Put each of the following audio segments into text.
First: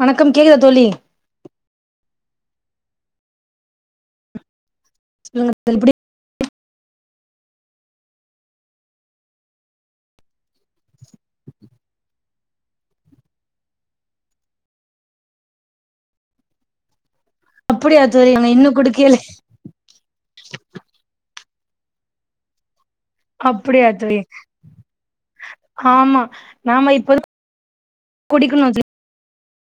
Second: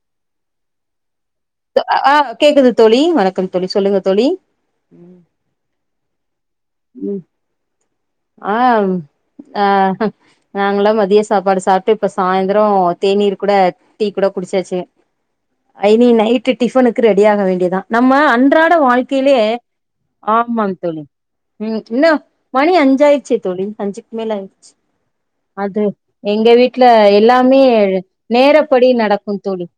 வணக்கம் கேக்குதா தோழி ஆ கேக்குது தோழி வணக்கம் தோழி சொல்லுங்க தோழி சொல்லுங்க [inaudible] எப்டி ம் ஆ ஆ நாங்களா மதிய சாப்பாடு சாப்ட்டு இப்ப சாய்ந்திரொ தேநீர் கூட டீ கூட குடிச்சாச்சு இனி நைட்டு் டிஃபனுக்கு ரெடியாக வேண்டியதா அப்படியா நம்ம தோழி நாங்க இன்னு அன்றாட குடுக்கல வாழ்க்கையிலே ஆமாங்க தோழி ம் இன்னு மணி அஞ்சாயிர்ச்சே தோழி அப்படியா அஞ்சுக்கு தோழி மேல ஆயிர்ச்சு அது ஆமா எங்க வீட்ல நாம இப்ப எல்லாமே குடிக்கணு தோழி நேரப்படி நடக்கு தோழி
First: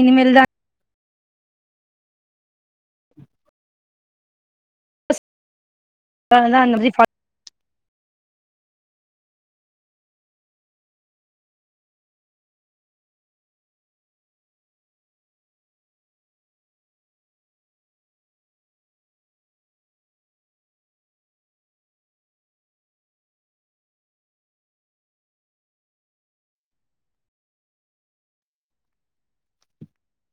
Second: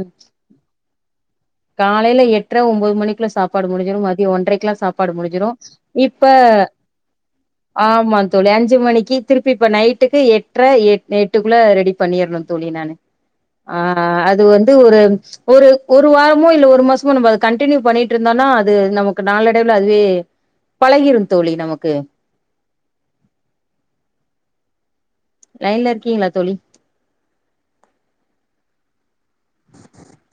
இனிமேல்தா காலைல எட்ர ஒம்போது மணிக்குள்ள சாப்பாடு முடிஞ்சுரு மதிய ஒன்றைக்குலா சாப்பாடு முடுஞ்சுரு இப்ப அதா அந்த மாதிரி பா- ஆமா தோழி அஞ்சு மணிக்கு திருப்பி இப்ப நைட்டுக்கு எட்ர எ எட்டுக்குள்ள ரெடி பண்ணிர்னு தோழி நானு ஆ அ அது வந்து ஒரு ஒரு ஒரு வார மோ இல்ல ஒரு மாசமோ நம்ம அது கண்ட்டினியூ பண்ணிட்ருந்தோன்னா அது நமக்கு நாளடைவ்ல அதுவே பழகிரு தோழி நமக்கு லைன்ல இருக்கீங்களா தோழி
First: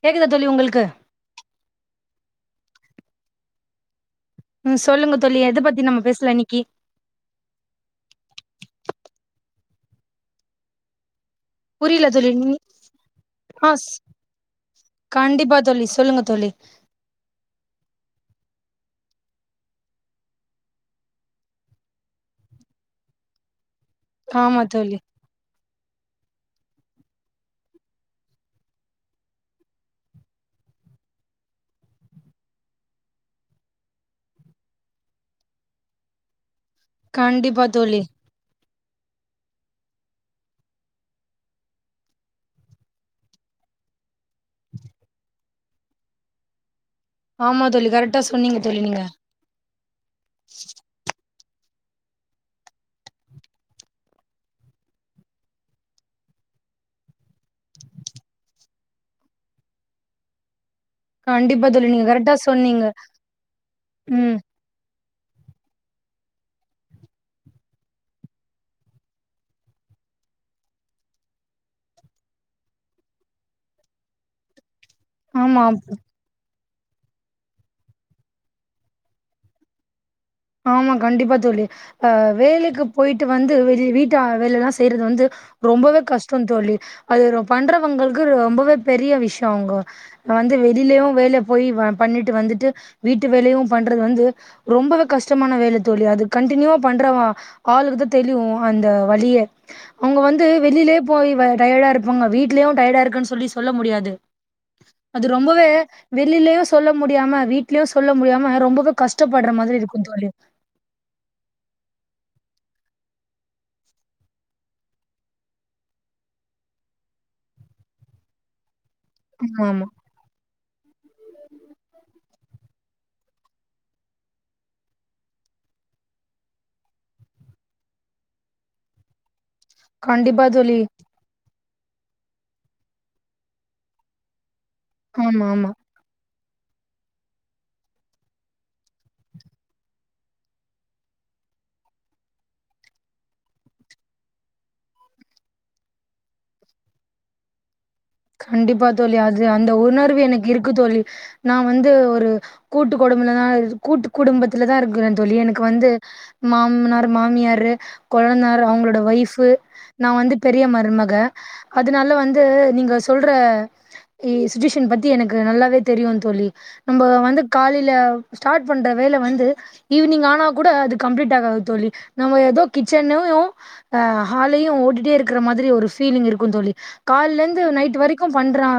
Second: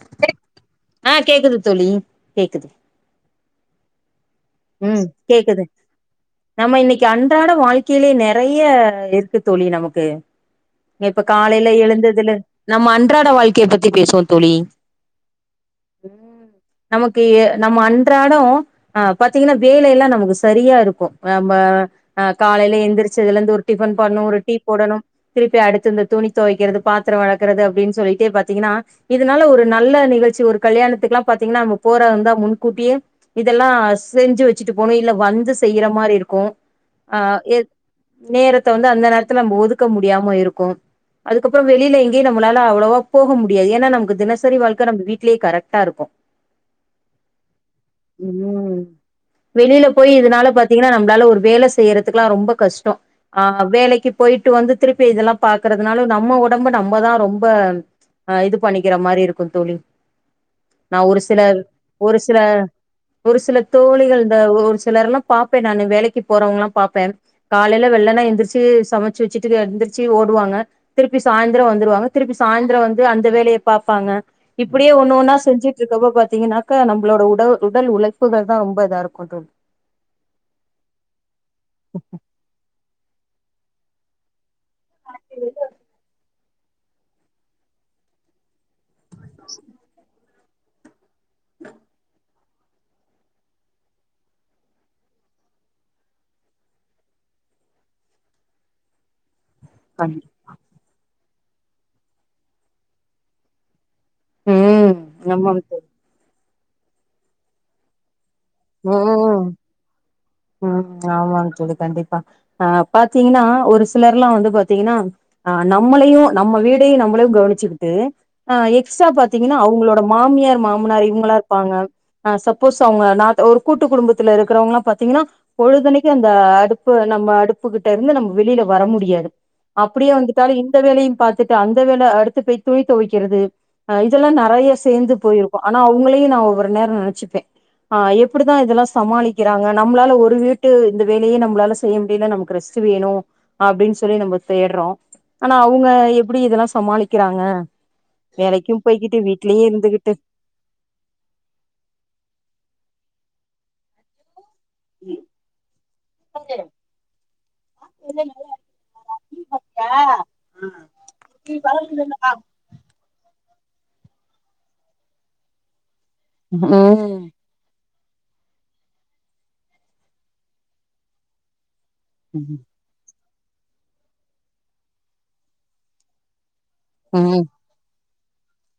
கேக்குதா தோழி உங்கள்க்கு? ஆ கேக்குது தோழி கேக்குது ம் சொல்லுங்க தோழி எத பத்தி நம்ம பேசலா இன்னக்கி நம்ம இன்னைக்கு அன்றாட வாழ்க்கைலே நெறைய இருக்கு தோழி நமக்கு த இப்ப காலைல புரியல தோழி எழுந்ததுல நீ- நம்ம அன்றாட வாழ்க்கைய ஆ பத்தி ஸ்- பேசுவோ தோழி கண்டிப்பா தோழி சொல்லுங்க ம் தோழி நமக்கு நம்ம அன்றாடோ பாத்தீங்கனா வேலையெல்லா நமக்கு சரியா இருக்கு நம்ம அ காலைல எந்திரிச்சதுலந்து ஒரு டிஃபன் பண்ணு ஒரு டீ ஆமா தோழி போடனு திருப்பி அடுத்து இந்த துணி தொவக்கிறது பாத்துரொ வெலக்கறது அப்டின் சொல்லிட்டே பாத்தீங்கனா இதுனால ஒரு நல்ல நிகழ்ச்சி ஒரு கல்யாணத்துக்லா பாத்தீங்னா நம்ம போறதாந்தா முன்கூட்டியே இதல்லா செஞ்சு வச்சுட்டு போனு இல்ல வந்து செய்யிற மாரி இருக்கு ஆ எ கண்டிப்பா தோழி நேரத்த வந்து அந்த நேரத்துல நம்ப ஒதுக்க முடியாம இருக்கு அதுக்கப்றொ வெளில எங்கயு நம்ளால அவ்ளவா போக முடியாது ஏனா நமக்கு தினசரி வாழ்க்க நம்ம வீட்லயே கரெக்டா இருக்கு ஆமா தோழி கரெக்டா சொன்னீங்க தோழி நீங்க வெளில போய் இதுனால பாத்தீங்கனா நம்ளால ஒரு வேல செய்றதுக்லா ரொம்ப கஷ்டொ ஆ வேலக்கி போயிட்டு வந்து திருப்பி இதெல்லா பாக்குறதுனால நம்ம ஒடம்ப நம்மதா ரொம்ப ஆ இது பண்ணிக்கிற மாரி இருக்கு தோழி நா ஒரு சில கண்டிப்பா தோழி நீங்க ஒரு கரெக்டா சில சொன்னீங்க ஒரு சில தோழிகள் இந்த ம் ஒரு சிலர்லா பாப்பே நானு வேலைக்கி போறவுங்கலா பாப்பே காலைல வெள்ளன எந்திரிச்சு சமச்சு வச்சுட்டு எந்திரிச்சு ஓடுவாங்க திருப்பி சாய்ந்திர வந்துருவாங்க திருப்பி சாய்ந்திர வந்து அந்த வேலைய பாப்பாங்க இப்புடியே ஒ ன்னு ஒன்னா ஆமா செஞ்சுட்ருக்கப்போ பாத்தீங்கன்னாக்க நம்பளோட உட உடல் உழைப்புகள் தா ரொம்ப இதா இருக்கு தோழி ஆமா கண்டிப்பா தோழி அ வேலக்கி போயிட்டு வந்து வெளி வீட்டா வேலல்லா செய்றது வந்து தோழி ரொம்பவே கஷ்டொ தோழி அது ரொ பண்றவங்கள்க்கு ரொம்பவே பெரிய விஷ்யோங்க நா வந்து வெளிலவு வேல‌போய் வ பண்ணிட்டு வந்துட்டு வீட்டு வேலையு பண்றது வந்து ரொம்பவே கஷ் டமான வேல தோழி அது கண்டினியூவா பண்றவ ஆளுக்குதா தெளியு அந்த வலியே கண் அவுங்க வந்து வெளியிலயே போய் வ டயர்டா இருப்பாங்க வீட்லேயு டயர்டா இருக்குன்னு சொல்லி சொல்ல முடியாது ம் அது ஆமாங் ரொம்பவே தோழி வெளிலயு சொல்ல முடியாம வீட் ட்லியு சொல்ல முடியாம ரொம்பவே ம் கஷ்டப்பட்ற மாரி இருக்கு தோழி ம் ஆமாங்க தோழி கண்டிப்பா ஆ பாத்தீங்கன்னா ஒரு சிலர்ல்லா வந்து பாத்தீங்கன்னா ஆ நம்மளையு நம்ம வீடையு நம்மளையு கவனச்சுக்கிட்டு அ எக்ஸ்ட்ரா பத் தீங்கன்னா ஆமா ஆமா அவுங்களோட மாமியார் மாமனார் இவங்களா இருப்பாங்க சப்போஸ் அவுங்க நாத் ஒரு கூட்டு குடும்பத்துல இருக்குறவங்கலா பாத்தீங்கன்னா பொழுதனைக்கி அந்த அடுப்பு நம்ம அடுப்புகிட்டருந்து நம்ம வெளிய்ல வர முடியாது அப்டியே கண்டிப்பா வந்துட்டாலு இந்த தோழி வேலையு பாத் த்துட்டு அந்த வேல அடுத்து பேய் துணி தொவைக்கிறது ஆ இதலா நறையா சேந்து ஆமா போயிருக்கு ஆமா ஆனா உங்களையு நா ஒவ்வொரு நேரோ நெனைச்சுப்பே எ ப்புடுதா இதெல்லா சமாளிக்கிறாங்க நம்ளால ஒரு வீட்டு இந்த வேலையே நம்பளால செய்ய முடியல நமக்கு ரெஸ்ட் வேணு அப்டின்னு சொல்லி நம்ம தேட்றோ ஆனா அவுங்க எப்டி இதெல்லா சமாளிக்கிறாங்க வேலைக்கு கண்டிப்பா போய்கிட்டு தோழி அது வீட்லயே அந்த இருந்துகிட்டு உணர்வு எனக்கு இருக்கு தோழி நா வந்து ஒரு கூட்டு கொடும்பலதா இருக் கூட்டு குடும்பத்துலதா இருக்குறே தோழி எனக்கு வந்து மாமனார் மாமியாரு கொழந்தானார் அவங்களோட ஒய்ஃபு நா வந்து பெரிய மருமக அதனால வந்து நீங்க சொல்ற இ சுச்சேஷன் பத்தி எனக்கு நல்லாவே தெரியு தோழி நம்போ ம் வந்து காலையில ஸ்டார்ட் பண்ற வேல வந்து ஈவினிங் ஆனா கூட அது கம்ப்ளீட் ஆகாது தோழி நம்ம ஏதோ கிச்சன்னோயோ ஆ ஹாலையு ஓட்டிட்டே இருக்கற மாதிரி ஒரு ஃபீலிங் இருக்கு தோழி ம் கால்லேநஂது நைட் வரைக்கு பண்றா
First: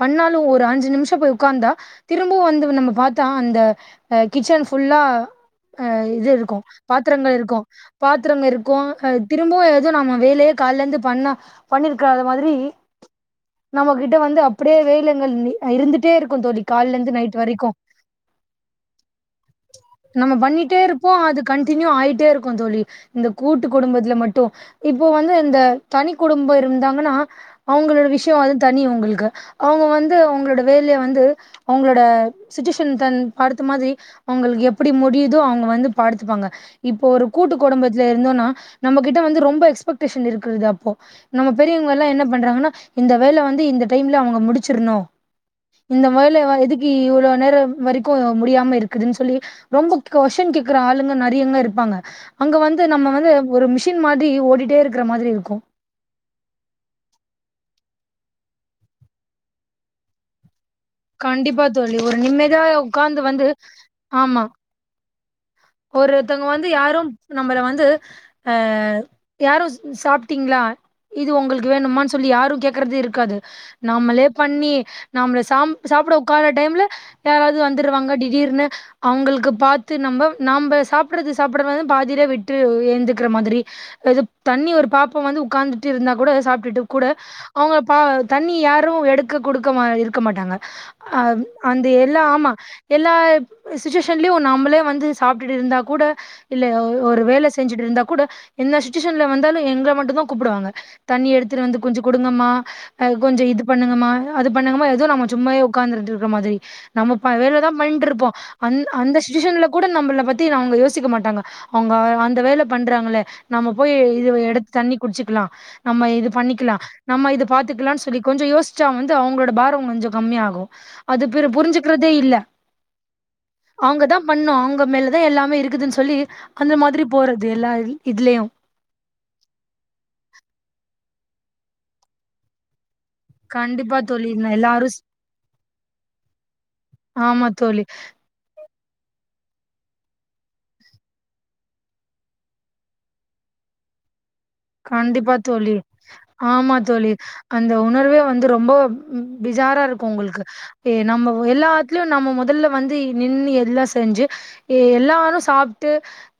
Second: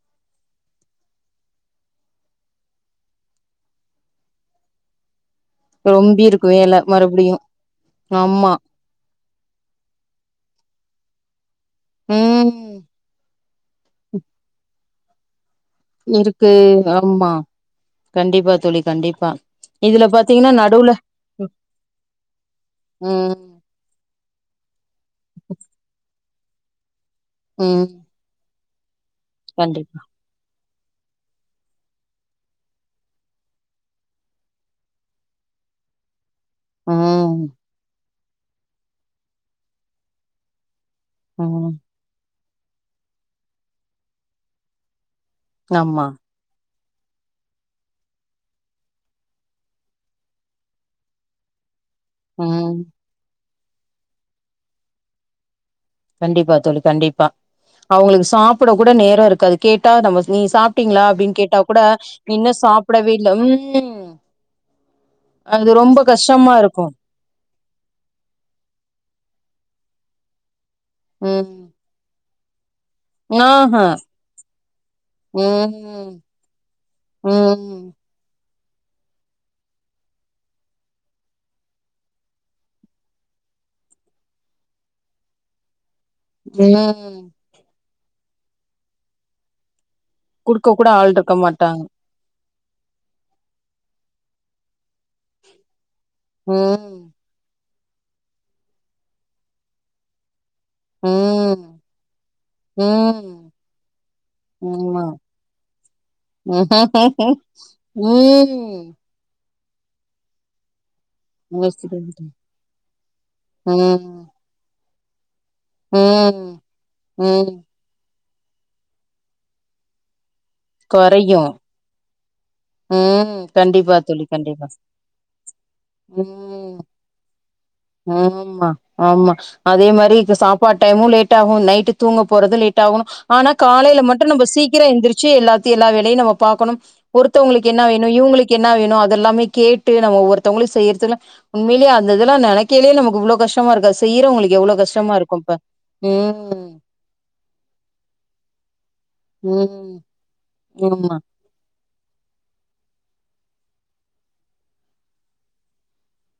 பண்ணாலு ஒரு அஞ்சு நிமிஷோ போய் உக்கார்ந்தா திரும்பவு வந்து நம்ம பாத்தா அந்த ஆ கிச்சன் ஃபுல்லா ஆ ரொம்பி இது இருக்கு வேல பாத்திரங்கள் மறுபடியு இருக்கு பாத்திரங்கள் ஆமா இருக்கு ஆ திரும்பவு எதுவு நம்ம வேலையே கால்லேருந்து பண்ணா பண்ணிருக்கறாத மாதிரி ம் நம்மகிட்ட வந்து அப்படியே வேலேங்கள் அ இருந்துட்டே இருக்கு தோழி கால்லேருந்து நைட் வரைக்கு காண்டிப்பா தோழி கண்டிப்பா இதுல நம்ம பாத்தீங்கன்னா பண்ணிட்டே நடுவுல இருப்போ அது கண்டினியூ ஆயிட்டே இருக்கு தோழி இந்த ம் கூட் டு குடும்பத்துல்ல மட்டு இப்போ வந்து இந்த தனி குடும்பம் இருந்தாங்கன்னா ம் அவுங்களோட விஷ் யோ அது தனி உங்களுக்கு அவுங்க கண்டிப்பா வந்து அவுங்களோட வேலைய வந்து அவுங்களோட சச்சிஷன் தன் பாடுத்த மாதிரி அவங்களுக்கு எப்பிடி முடியுதோ அவுங்க வந்து படுத்துப்பாங்க இப்போ ஒரு ம் கூட்டு குடும்பத்துல இருந்தோன்னா நம்மகிட்ட வந்து ரொம்ப எக்ஸ்பெக்டேஷன் இருக்குருது அப்போ நம்ம ம் பெரியவங்கல்லா என்ன பண்றாங்கன்னா இந்த வேல வந்து இந்த டைம்ல அவுங்க முடிச்சிர்ணு ஆமா இந்த வேல வ எதுக்கி இவ்ளோ நேரோ வரைக்கு முடியாம இருக்குதுன் சொல்லி ரொம்ப கொஷின் கேக்கற ஆளுங்க நறையங்க இருப்பாங்க அங்க ம் வந்து நம்ம வந்து ஒரு மிஷின் மாதிரி ஓடிட்டே இருக்கற மாதிரி இருக்கு கண்டிப்பா தோழி கண்டிப்பா அவுங்களுக்கு சாப்பிட கூட நேரோருக்காது கேட்டா நம்ம நீ சாப் ட்டீங்களா கேட்டா கண்டிப்பா கூட தோழி ஒரு இன்னு நிம்மதியா சாப்படவே உக்காந்து இல்ல வந்து ம் அது ரொம்ப ஒருவோத்தவங்க கஷ்டமா வந்து இருக்கும். யாரும் நம்மல வந்து ஆ யாரு சாப்ட்டீங்ளா இது ம் உங்களுக்கு வேணுமான் சொல்லி யாரு கேக்கறது இருக் இருக்காது ஆஹ நம்மளே பண்ணி நம்மள சாப்புட ம் உக்காற டைம்ல யாராவது ம் வந்துருவாங்க திடீர்னு அவுங்களுக்கு பாத்து நம்ம நம்ப சாப்புட்றத சாப்புட்றதா பாதியிலே விட்டு ஏந்துக்கிற மாதிரி இது தண்ணி ஒரு பாப்பா வந்து உக்காந்துட்டு இருந்தா கூட சாப்ட்டுட்டு கூட ம் அவ்ங்க பா தண்ணி யாரு எடுக்க குடுக்க மா இரு க்க மாட்டாங்க குடுக்க கூட ஆள் ஆ இருக்க மாட்டாங்க. அந்த எ இல்ல ஆமா எல்லா சுச்சுவேஷன்லயு நம்மளே வந்து சாப்ட்டுட்டு இருந்தா கூட இல்ல ம் ஒரு வேல செஞ்சுட்ருந்தா கூட எந்த சுச்சுவேஷன்ல வந்தாலு எங்கள மட்டுந்தா கூப்டுவாங்க தண்ணி எடுத்துட்டு ம் வந்து கொஞ்சொ குடுங்கம்மா அ கொஞ்சொ ம் இது பண்ணுங்கமா அது பண்ணுங்கமா ஆமா எதோ நம்ம சும்மாயே உக்காந்துட்ருக்குற மாரி நம்ம ப வேலதா பண்ணிட்ருப்போ அந் ம் அந்த சுச்சுவேஷன்ல கூட நம்மள பத்தி அவங்க யோசிக்க மாட்டாங்க அவ்ங்க முயற்சிகள். அந்த வேல பண்றாங்களே நம்ம போய் ம் இது எடுத் தண்ணி குடிச்சிக்லா நம்ம இது ம் பண்ணிக்லா நம்ம இது ம் பாத்துக்லான் சொல்லி கொஞ்சொ யோசிச்சா வந்து அவ்ங்களோட பாரொ கொஞ்சொ கம்மியாகு அது கொறையும். புரிஞ்சுக்கிறதே இல்ல ம் கண்டிப்பா தோழி கண்டிப்பா ங்க மேலதா எல்லாமே இருக்குதுன் சொல்லி அந்த ம் மாதிரி போறது எல்லா இ இதுலயு ஆமா ஆமா அதே மாரி இக சாப்பாட் டைமு லேட் ஆகு நைட்டு தூங்க போறது லேட் ஆகணு ஆனா கண்டிப்பா காலைல மட்டு தோழி நம்ப நா சீக்கிரொ எல்லாரு எந்திருச்சு எல்லாத்தையு எல்லா வேலையு நம்ம பாக்கணு ஆமா த்தவங்களுக்கு தோழி என்னா வேணு இவுங்களுக்கு என்ன வேணு அதெல்லாமே கேட்டு நம்ம ஒவ்வொருத்தங்களையு செய்யற்துக்குல உண்மைலியே அந்த இதுல்லா நெனைக்கைலயே நமக்கு இவ்ளோ கஷ்டமா இருக்கு செய்யிறவங்களுக்கு எவ்ளோ கஷ்டமா கண்டிப்பா இருக்கும்ப்ப தோழி ம் ஆமா தோழி அந்த உணர்வே வந்து ரொம்ப பெஜாரா ம் இருக்கு உங்களுக்கு ஏ ஆமா நம்ம எல்லாத்லியு நம்ம மொதல்ல வந்து நின்னு எல்லா செஞ்சு எல்லாரு சாப்ட்டு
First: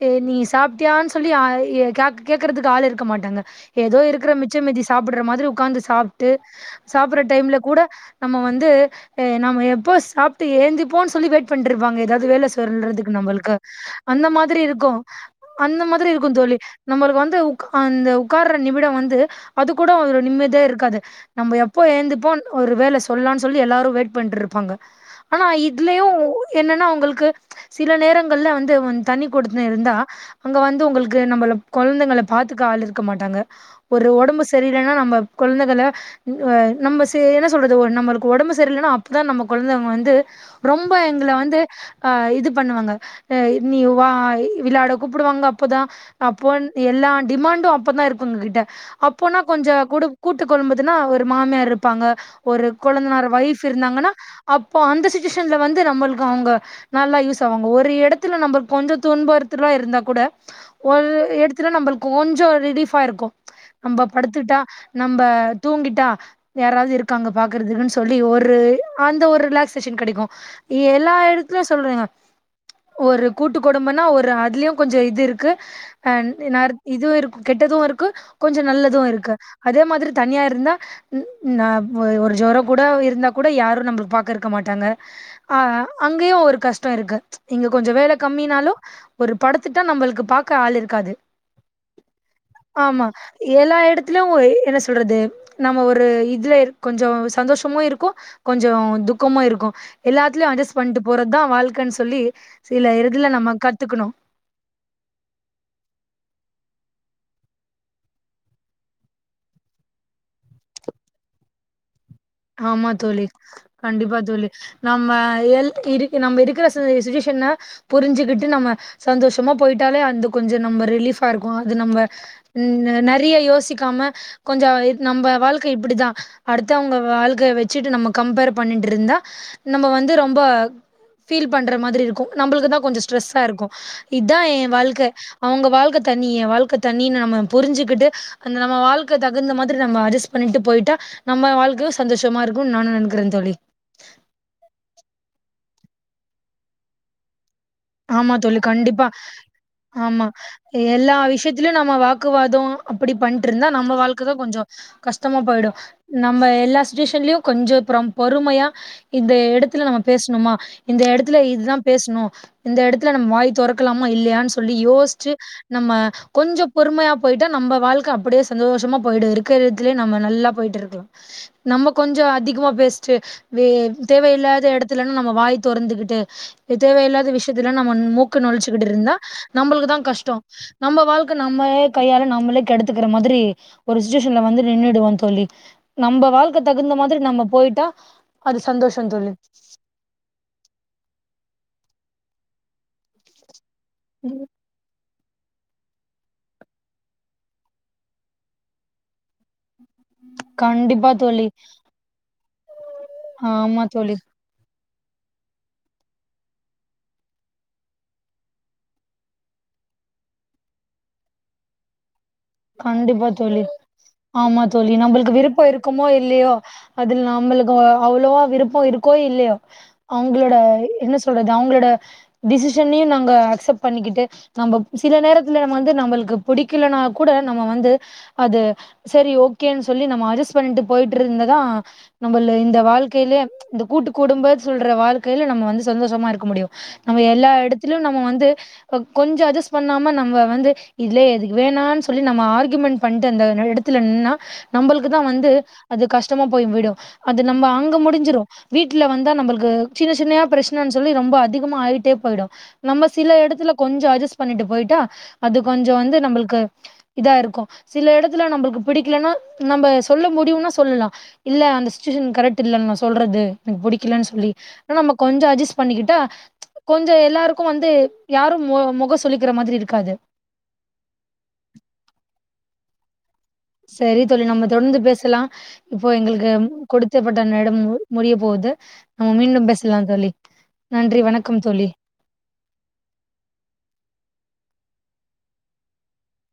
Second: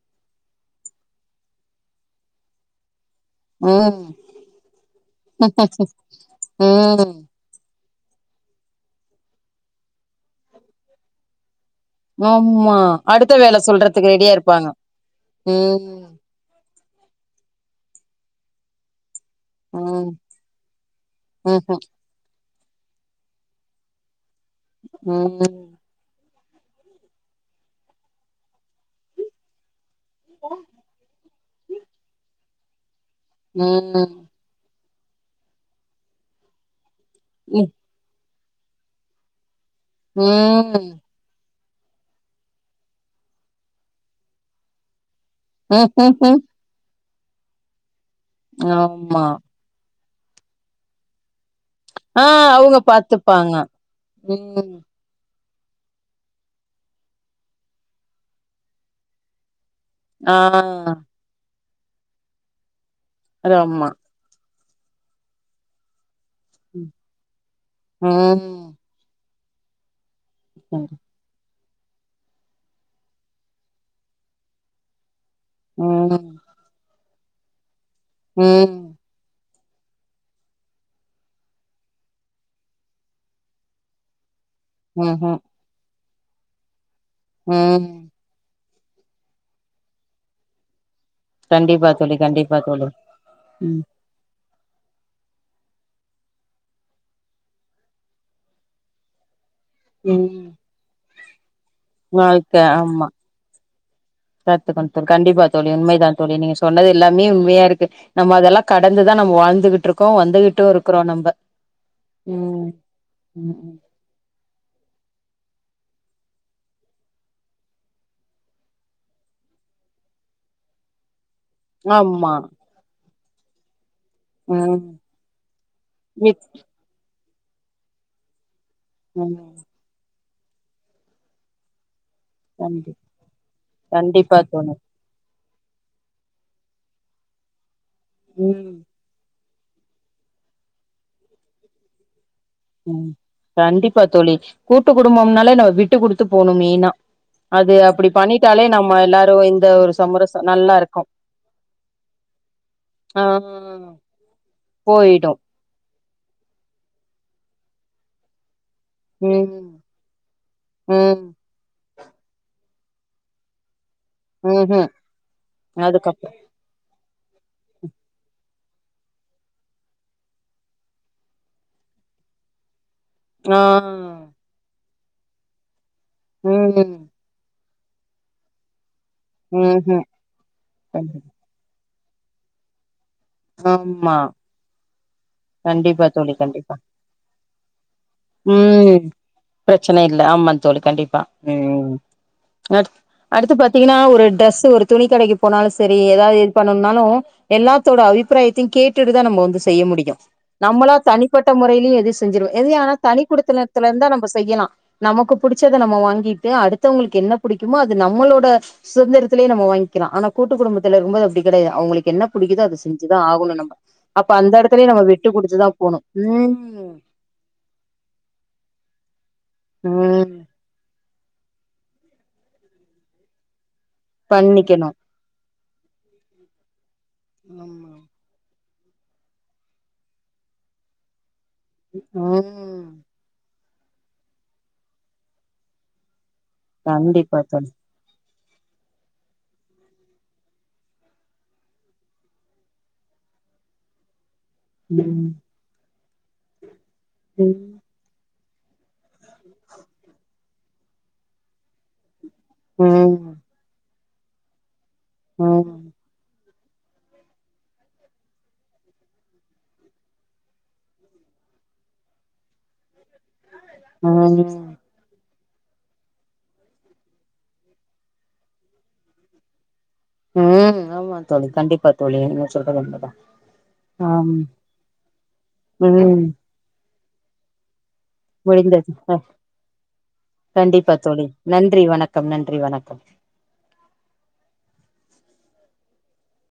எ நீ சாப்ட்டியான் சொல்லி யா எ காக் கேக்குறதுக்கு ஆள் இருக்க மாட்டாங்க ஏதோ ம் இருக்குற மிச்ச மீதி சாப்புட்ற மாதிரி உக்காந்து சாப்ட்டு ம் சாப்புர்ற டைம்லே கூட நம்ம வந்து எ நம்மோ எப்போ சாப்ட்டு ஏந்திப்போன் சொல்லி வெய்ட் பண்ருப்பாங்க ஏதாவ்து வேல ஆமா சொல்றதுக்கு அடுத்த நம்ப்ளுக்கு வேல சொல்றதுக்கு அந்த ரெடியா மாதிரி இருப்பாங்க இருக்கு அந்த மாதிரி ம் இ க்குந் தோழி நம்மளுக்கு வந்து உக்கா அந்த உக்கார்ற நிமிடொ வந்து அது கூட ம் ஒரு நிம்மதியா இருக்காது நம்ப எப்போ ஏந்திப்போ ஒரு வேல சொல்லான் சொல்லி எல்லாரு வெய்ட் பண்ணிட்ருப் ப்பாங்க ம்ஹூம் ஆனா ம் இ இதுலயு என்னன்னா அவ்ங்களுக்கு சில நேரங்கள்ல வந்து தண்ணி குடுத்துன்னு இருந்தா அங்க வந்து உங்களுக்கு நம்மள கொழந்தைங்கள பாத்துக்க ஆள் இருக்க மாட்டாங்க ஒரு ம் ஒடம்பு ச ரியில்லன்னா நம்ம கொழந்தைகள ஏ நம்ம செ என்ன ம் சொல்றது நம்ம ஒடம்பு சரியில்லன்னா அப்பதா நம்ம கொழந்த வந்து ரொம்ப ம் எங்கள வந்து ஆ இது பண்ணுவாங்க அ நீ வா விளாட கூப்டுவாங்க அப்போதா ம்ஹ்ஹும் அப்போன் எல்லா டிமாண்டு அப்பதா இருக்கு எங்கக்கிட்ட ஆமா அப்போனா கொஞ்சொ கூடு கூட்டுக் குடும்பத்துனா ஒரு மாமியார் இருப் பாங்க ஆ ஒரு அவுங்க கொழந்தனார் பாத்துப்பாங்க வைஃப் இருந்தாங்கன்னா ம் அப்போ அந்த சி ச்சிவேஷன்ல வந்து நம்ளுக்கு அவ்ங்க நல்லா யூஸ் ஆவாங்க ஒரு எடத்துல நம்ப கொஞ்சொ துன்பறுத்துரா இருந்தா கூட ஆ ஒல் எடத்துல நம்பளுக்கு கொஞ்சொ ரிலீஃபா இருக்கு அது ஆமா நம்ப படுத்துட்டா நம்ப தூங்கிட்டா யாராவ்து இருக்காங்க பாக்குறதுக்குன் சொல்லி ஒரு ம் அந்த ஒரு ரிலாக்சேஷன் கெடைக்கு ம் எல்லா எடத் சொல்றங்க ஒரு கூட்டு குடும்பொன்னா ஒரு அதுலியு கொஞ்சொ இது இரு க்கு அ ம் நார் இதுவு இருக்கு கெட்டது இருக்கு கொஞ்சொ ம். நல்லது இருக்கு அதே மாதிரி தனியா இருந்தா நா ஒ ஒரு ஜொரொங் கூட இருந்தா கூட யாரு நம்ப்ள பாக் கற்க்க மாட்டாங்க ம்ஹ்ம் ஆ அங்கயு ஒரு கஷ்டொ இருக்கு இங்க ம் கொஞ்சொ வேல கம்மினாலு ஒரு படுத்துட்டா நம்பள்க்கு பாக்க ஆள் இருக்காது கண்டிப்பா தோழி கண்டி ஆமா எல்லா எடுத் இதுல ஒரு என்ன சொல்றது நம்ம ஒரு இதுல கொஞ்சோ சந்தோஷமு இருக்கு கொஞ்சோ துக்கமு இருக்கு ம் எல்லாத்துலயு அட்ஜஸ்ட் பண்ணிட்டு போறதுதா வாழ்க்கைன்னு சொல்லி வாழ்க்க சில இதுல நம்ம கத்துக்கணு கத்துக்கனு தோழி கண்டிப்பா தோழி உண்மை தான் தோழி நீங்க சொன்னது எல்லாமே உண்மையாருக்கு நம்ம அதெல்லா கடந்துதா நம்ம வாழ்ந்துகிட்ருக்கோ வந்துகிட்டுருக்கிறோ நம்ப ம் ஆமா தோழி ம் கண்டிப்பா தோழி நம்ம எல் இரு நம்ம இருக்கிற சுச்சுவேஷனு புரிஞ்சுக்குட்டு நம்ம சந்தோஷமா போய்ட்டாலே அந்த கொஞ்சோ நம்ம ரிலீஃப் பா இருக்கு அது நம்ம ஆமா நெறைய யோசிக்காம கொஞ்சோ ம் இ நம்ப வாழ்க்கை இப்டிதா வித் அடுத்தவங்க வாழ்க்க வச்சுட்டு நம்ம கம்பேர் பண்ணிட்ருந்தா ம் நம்ம வந்து ரொம்ப ஃபீல் பண்ற மாதிரி இருக்கு நம்மளுக்கு தா கண் கொஞ்சோ ஸ்ட்ரெஸ்ஸா இருக்கு இதா கண்டிப்பா ஏ தோணு வாழ்க்க அவுங்க வாழ்க்க தனி ஏ வாழ்க்க தனின்னு நம்ம புரிஞ்சுக்கிட்டு அந்த ம் நம்ம வாழ்க்க தக் குந்த மாதிரி நம்ம அட்ஜஸ்ட் பண்ணிட்டு போய்ட்டா நம்ம வாழ்கைய சந்தோஷமாருக்கு நம் ம் கண்டிப்பா தோழி கூட்டு குடும்பம்னாலே நம்ம வுட்டு குடுத்து போணு மெயினா அது அப்டி ஆமா தோழி பண்ணிட்டாலே நம்ம கண்டிப்பா எல்லாரு இந்த ஒரு ஆமா சமரச நல்லா இருக்கு எல்லா விஷயத்திலயு நம்ம வாக்குவாதோ அப்டி ஆ பண்ணிட்ருந்தா நம்ம வாழ்க்கைதா கொஞ்சோ போயிடு கஷ்டமா போய்டு நம்ம எல்லா சுச்சுவேஷன்லயு கொஞ்சோ அப்புறம் பொறுமையா இந்த ம் எடத்துல நம்ம பேசணுமா இந்த ம் எடத்துல இதுதா பேசணு இந்த எடத்துல நம்ம வாய் தொரக்க லாமா இல்லயான்னு சொல்லி ம்ஹும் யோசிச்சு நம்ம அதுக்கப்றோ கொஞ்சோ பொறுமையா போய்ட்டா நம்ம வாழ்க்க அப்டியே சந்தோஷமா போய்ட்டு இருக்கிற எடதுத்துலேயே நம்ம நல்லா போய்ட்டு இருக்கலா நம்ம கொஞ்சோ அதிகமா பேஸ் சி ஆ வே தேவயில்லாத இடத்துலன்னா நம்ம வாய் தொறந்துகிட்டு ம் தேவயில்லாத விஷ் நம்ம மூக்க நொழிச்சுக்கிட்டுருந்தா நம்மளுக்கு தா ம்ஹும் கஷ்டோ நம்ம வாழ்க்க நம்மளே கையால நம்மளே கெடுத்துக்கிற மாதிரி ஒரு ஆமா சுச்சுவேஷன்ல வந்து நின்னுடுவோ தோழி கண்டிப்பா நம்ம தோழி வாழ்க்க கண்டிப்பா தகுந்த மாதிரி நம்ம போய்ட்டா ம் பிரச்சன இல்ல ஆமா தோழி கண்டிப்பா ம் அடுத் அடுத்து பாத்தீங்கன்னா ஒரு டிரெஸ் ஒரு துணி கடைக்கி போனாலு செரி ஏதாது இது பண்ணுனாலு எல்லாத்தோட அபிப்பிராயத்தயு கேட்டுட்டு தா நம்ம வந்து செய்ய முடியு நம்மளா கண்டிப்பா தோழி தனிப்பட்ட முறைலயு எது செஞ்சிருவோ இது ஆனா தனி ஆமா குடுத்தனுல இருந்தா தோழி நம்ம செய்யலா நமக்கு புடிச்சத நம்ம வாங்கிட்டு அடுத்தவங்களுக்கு என்ன பிடிக்குமோ அது நம்மளோட சுதந்திரத்திலே நம்ம வாங்கிக்கிகளா ஆனா கூட்டு குடும்பத்து இருக்கும்போது அப்டி கெடையாது அவுங்களுக்கு என்ன புடிக்குதோ அத செஞ்சுதா கண்டிப்பா ஆகணு தோழி நம்ப அப்ப அந்த ஆமா இடத்துலயு தோழி நம்ம வுட்டு நம்மளுக்கு விருப்போ குடுத்துதா போனு அவ்ளோவா விருப்பம் இருக்கோ இல்லயோ உ அவுங்களோட என்ன சொல்றது அவுங்களோட டிசிஷனயு நாங்க அக்சப்ட் பண்ணிக்கிட்டு நம்ப பண்ணிக்கணு சில நேரத்துல நம்ம வந்து நம்ளுக்கு பிடிக்கலனா கூட நம்ம வந்து ஆமா அது செரி ஓகேன்னு சொல்லி நம்ம அட்ஜஸ்ட் பண்ணிட்டு போய்ட்டுருந்தாதா நம்மள இந்த ம் வாழ் க்கைல இந்த கூட்டு குடும்ப சொல்ற வாழ்க்கைல நம்ம வந்து சந்தோஷமா இருக்க முடியு நம்ம கண்டிப்பா எல்லா தோழி எடத்து லயு நம்ம வந்து கொஞ்சோ அட்ஜ் பண்ணாம நம்ம வந்து இதுலே எதுக்கு வேணானு சொ சொல்லி நம்ம ஆர்க்யுமெண்ட் பண்ணிட்டு அந்த எடத்துல நின்னா நம்ளுக்குதா ம் வந்து அது கஷ்டமா போய் விடு அது ம் நம்ம அங்க முடிஞ்சிரு வீட்ல வந்தா நம்மளுக்கு சின்ன சின்னையா பிரச் சனன்னு சொல்லி ரொம்ப அதிகமா ஆயிட்டே போயிடு நம்ம ம் சில எடத்துல கொஞ்சோ அட்ஜஸ் பண்ணிட்டு போயிட்டா ம் அது ம் கொஞ்சோ வந்து நம்மளுக்கு இதா இருக்கு சில எடத்துல நம்மளுக்கு பிடிக்கலன்னா நம்ம சொல்ல முடியுன்னா சொல்லலா இல்ல அந்த சுச்சுவேஷன் கரெக்ட் இல்ல நா சொல்றது எனக்கு பிடிக்கலன்னு சொல்லி ஆனா நம்ம கொஞ்சோ அட்ஜஸ்ட் பண்ணிக்கிட்டா கொஞ்சோ எல்லாருக்கு வந்து யாரு மொகோ சுழிக்கிற மாதிரி இருக்காது ம் ஆமா தோழி கண்டிப்பா தோழி நீங்க சொல்றது உண்மதா சரி ஆம் தோழி நம்ம தொடர்ந்து பேசலா இப்போ ம் எங்களுக்கு கொடுத்தப்பட்ட நேரம் முடிய போது முடிந்தது அ, நம்ம மீண்டும் பேசலா தோழி நன்றி வணக்கம் தோழி ரொம்ப நன்றி வணக்கம்